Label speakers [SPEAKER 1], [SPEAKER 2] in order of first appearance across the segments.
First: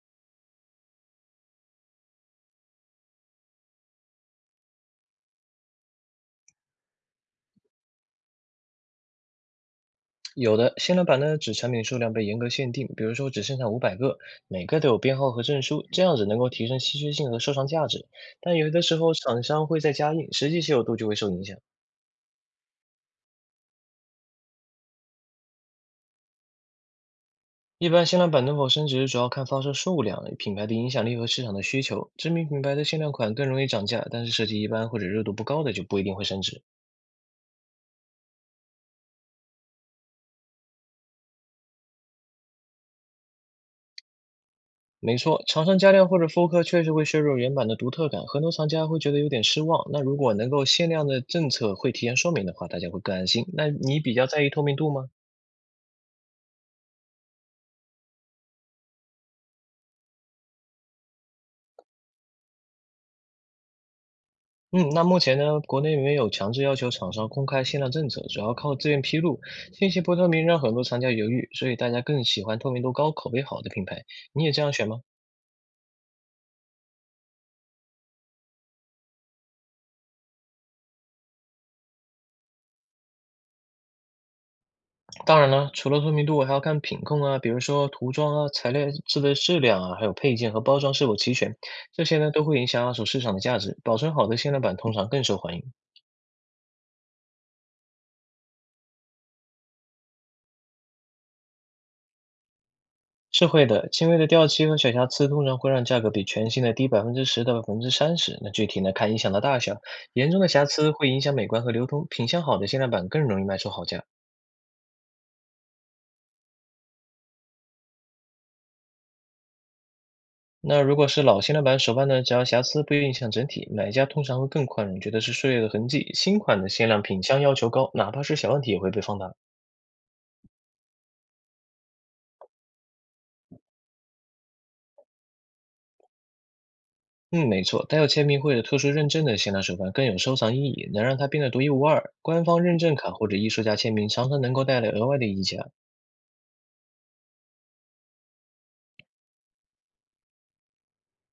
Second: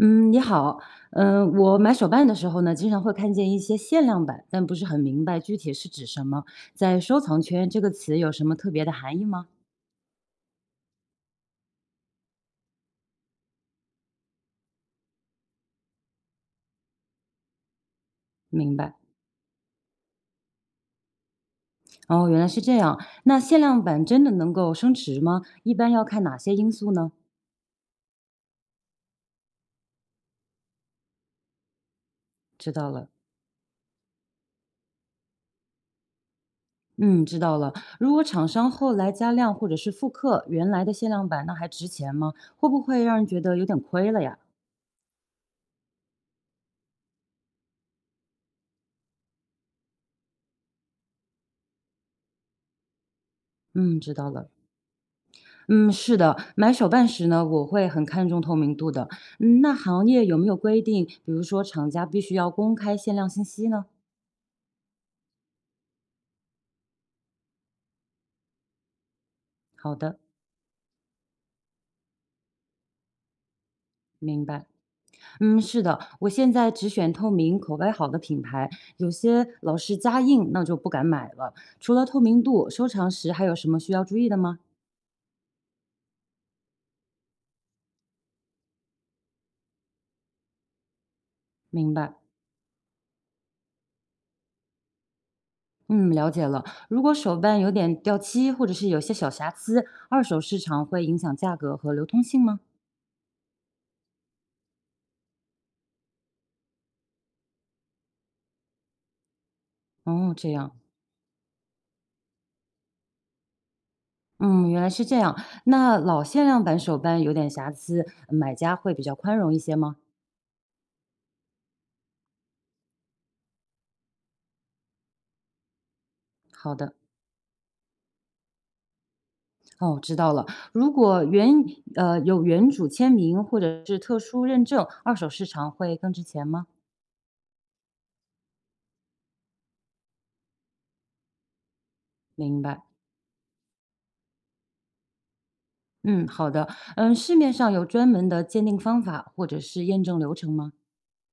[SPEAKER 1] 嗯，你好，嗯，我买手办的时候呢，经常会看见一些限量版，但不是很明白具体是指什么。在收藏圈，这个词有什么特别的含义吗？
[SPEAKER 2] 有的限量版呢，指产品数量被严格限定，比如说只生产500个，每个都有编号和证书，这样子能够提升稀缺性和收藏价值。但有
[SPEAKER 1] 明
[SPEAKER 2] 的
[SPEAKER 1] 白。
[SPEAKER 2] 时候厂商会再加印，实际稀有度就会受影响。
[SPEAKER 1] 哦，原来是这样。那限量版真的能够升值吗？一般要看哪些因素呢？
[SPEAKER 2] 一般限量版能否升值，主要看发售数量、品牌的影响力和市场的需求。知名品
[SPEAKER 1] 知
[SPEAKER 2] 牌的
[SPEAKER 1] 道
[SPEAKER 2] 限
[SPEAKER 1] 了。
[SPEAKER 2] 量款更容易涨价，但是设计一般或者热度不高的就不一定会升值。
[SPEAKER 1] 嗯，知道了。如果厂商后来加量或者是复刻原来的限量版，那还值钱吗？会不会让人觉得有点亏了呀？
[SPEAKER 2] 没错，厂商加量或者复刻确实会削弱原版的独特感，很多藏家会觉得有点失望。那如果能够限量的政策会提前说明的话，大家会更安心。那
[SPEAKER 1] 嗯，
[SPEAKER 2] 你
[SPEAKER 1] 知
[SPEAKER 2] 比
[SPEAKER 1] 道
[SPEAKER 2] 较在
[SPEAKER 1] 了。
[SPEAKER 2] 意透明度吗？
[SPEAKER 1] 嗯，是的，买手办时呢，我会很看重透明度的。嗯，那行业有没有规定，比如说厂家必须要公开限量信息呢？
[SPEAKER 2] 嗯，那目前呢，国内没有强制要求厂商公开限量政策，主要靠自愿披露。信
[SPEAKER 1] 好
[SPEAKER 2] 息不
[SPEAKER 1] 的，
[SPEAKER 2] 透明让很多藏家犹豫，所以大家更喜欢透明度高、口碑好的品牌。
[SPEAKER 1] 明
[SPEAKER 2] 你也这
[SPEAKER 1] 白。
[SPEAKER 2] 样选吗？
[SPEAKER 1] 嗯，是的，我现在只选透明、口碑好的品牌，有些老是加印，那就不敢买了。除了透明度，收藏时还有什么需要注意的吗？
[SPEAKER 2] 当然了，除了透明度，还要看品控啊，比如说涂装啊、材料制的质量啊，还有配件和包装是否齐全，
[SPEAKER 1] 明
[SPEAKER 2] 这
[SPEAKER 1] 白。
[SPEAKER 2] 些呢都会影响二手市场的价值。保存好的限量版通常更受欢迎。
[SPEAKER 1] 嗯，了解了。如果手办有点掉漆，或者是有些小瑕疵，二手市场会影响价格和流通性吗？
[SPEAKER 2] 是会的，轻微的掉漆和小瑕疵通常会让价格比全新的低百分之十到30%。那具体呢，看影响的大小，严
[SPEAKER 1] 哦，
[SPEAKER 2] 重的
[SPEAKER 1] 这
[SPEAKER 2] 瑕
[SPEAKER 1] 样。
[SPEAKER 2] 疵会影响美观和流通。品相好的限量版更容易卖出好价。
[SPEAKER 1] 嗯，原来是这样。那老限量版手办有点瑕疵，买家会比较宽容一些吗？
[SPEAKER 2] 那如果是老限量版手办呢，只要瑕疵不影响整体，买家通常会更宽容，觉得是岁月的痕迹。新款的
[SPEAKER 1] 好
[SPEAKER 2] 限
[SPEAKER 1] 的，
[SPEAKER 2] 量品相要求高，哪怕是小问题也会被放大。
[SPEAKER 1] 哦，知道了。如果有原主签名或者是特殊认证，二手市场会更值钱吗？
[SPEAKER 2] 嗯，没错，带有签名或者特殊认证的限量手办更有收藏意义，能让它变得独一无二。官方
[SPEAKER 1] 明
[SPEAKER 2] 认
[SPEAKER 1] 白。
[SPEAKER 2] 证卡或者艺术家签名常常能够带来额外的溢价。
[SPEAKER 1] 嗯，好的。嗯，市面上有专门的鉴定方法或者是验证流程吗？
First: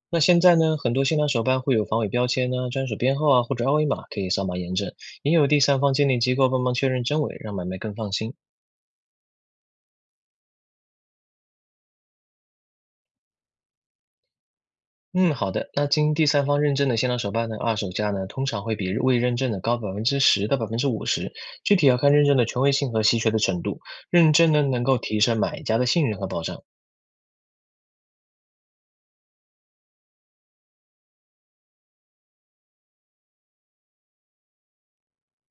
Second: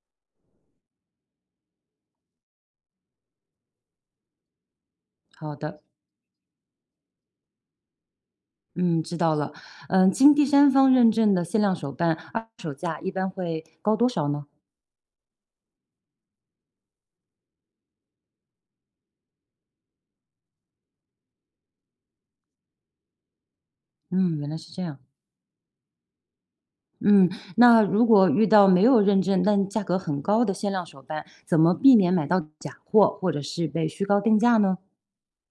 [SPEAKER 2] 那现在呢，很多限量手办会有防伪标签呢、专属编号啊，或者二维码可以扫码验证，也有
[SPEAKER 1] 好
[SPEAKER 2] 第三
[SPEAKER 1] 的，
[SPEAKER 2] 方鉴定机构帮忙确认真伪，让买卖更放心。
[SPEAKER 1] 嗯，知道了。嗯，经第三方认证的限量手办，二手价一般会高多少呢？
[SPEAKER 2] 嗯，好的。那经第三方认证的限量手办呢，二手价呢通常会比未认证的高百分之十到50%，具体要看认证的权威性和稀缺的程度。认
[SPEAKER 1] 嗯，原
[SPEAKER 2] 证
[SPEAKER 1] 来
[SPEAKER 2] 呢
[SPEAKER 1] 是这
[SPEAKER 2] 能够
[SPEAKER 1] 样。
[SPEAKER 2] 提升买家的信任和保障。
[SPEAKER 1] 嗯，那如果遇到没有认证但价格很高的限量手办，怎么避免买到假货或者是被虚高定价呢？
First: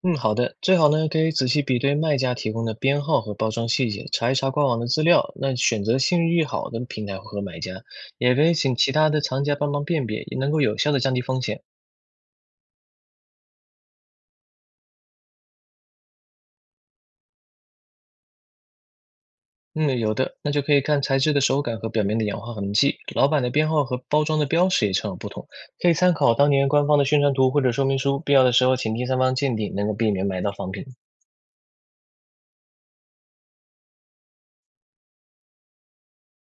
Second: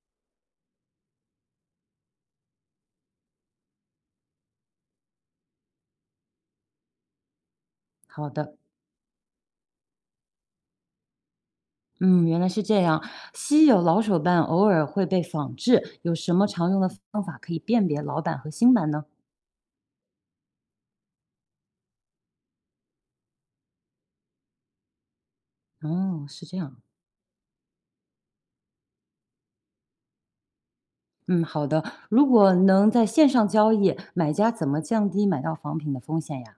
[SPEAKER 2] 嗯，好的。最好呢可以仔细比对卖家提供的编号和包装细节，查一查官网的资料，那选择信誉好的平台和买家，
[SPEAKER 1] 好
[SPEAKER 2] 也可以
[SPEAKER 1] 的，
[SPEAKER 2] 请其他的藏家帮忙辨别，也能够有效的降低风险。
[SPEAKER 1] 嗯，原来是这样。稀有老手办偶尔会被仿制，有什么常用的方法可以辨别老版和新版呢？
[SPEAKER 2] 嗯，有的，那就可以看材质的手感和表面的氧化痕迹，老板的编号和包装的标识也常有不同，可以参
[SPEAKER 1] 哦，
[SPEAKER 2] 考
[SPEAKER 1] 是
[SPEAKER 2] 当
[SPEAKER 1] 这
[SPEAKER 2] 年
[SPEAKER 1] 样。
[SPEAKER 2] 官方的宣传图或者说明书，必要的时候请第三方鉴定，能够避免买到仿品。
[SPEAKER 1] 嗯，好的。如果能在线上交易，买家怎么降低买到仿品的风险呀？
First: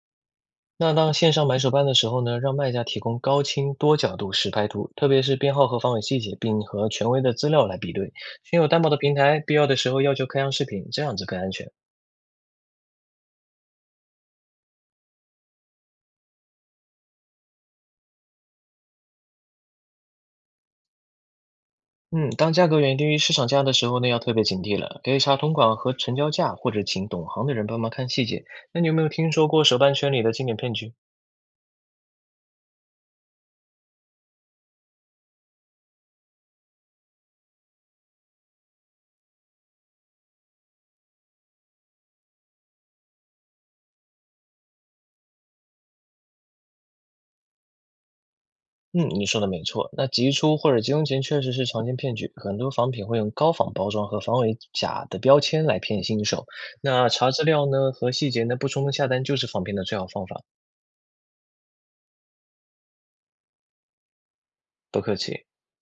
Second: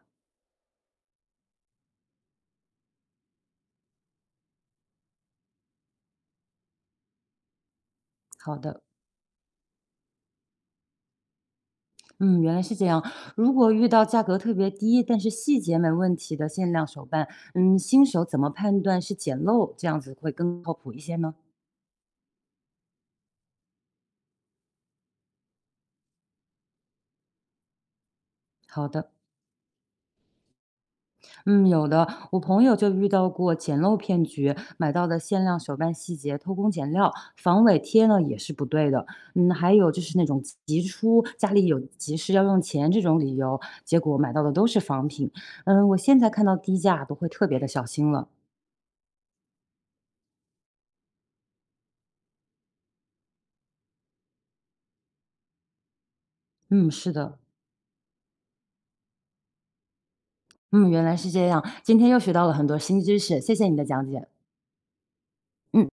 [SPEAKER 2] 那当线上买手办的时候呢，让卖家提供高清多角度实拍图，特别是编号和防伪细节，并和权威的资料来比对。
[SPEAKER 1] 好
[SPEAKER 2] 选有
[SPEAKER 1] 的，
[SPEAKER 2] 担保的平台，必要的时候要求开箱视频，这样子更安全。
[SPEAKER 1] 嗯，原来是这样。如果遇到价格特别低，但是细节没问题的限量手办，嗯，新手怎么判断是捡漏？这样子会更靠谱一些呢？
[SPEAKER 2] 嗯，当价格远低于市场价的时候呢，要特别警惕了。可以查同款和成交价，或者请懂行的人帮忙看细节。那
[SPEAKER 1] 好
[SPEAKER 2] 你有没有
[SPEAKER 1] 的，
[SPEAKER 2] 听说过手办圈里的经典骗局？
[SPEAKER 1] 嗯，有的，我朋友就遇到过捡漏骗局，买到的限量手办细节偷工减料，防伪贴呢也是不对的。嗯，还有就是那种急出，家里有急事要用钱这种理由，结果买到的都是仿品。嗯，我现在看到低价都会特别的小心了。
[SPEAKER 2] 嗯，你说的没错。那急出或者急用钱确实是常见骗局，很多仿品会用高仿包装和防伪假的标签来骗新手。
[SPEAKER 1] 嗯，
[SPEAKER 2] 那
[SPEAKER 1] 是
[SPEAKER 2] 查
[SPEAKER 1] 的。
[SPEAKER 2] 资料呢和细节呢，不冲动下单就是仿品的最好方法。
[SPEAKER 1] 嗯，原来是这样，今天又学到了很多新知识，谢谢你的讲解。
[SPEAKER 2] 不客气。
[SPEAKER 1] 嗯。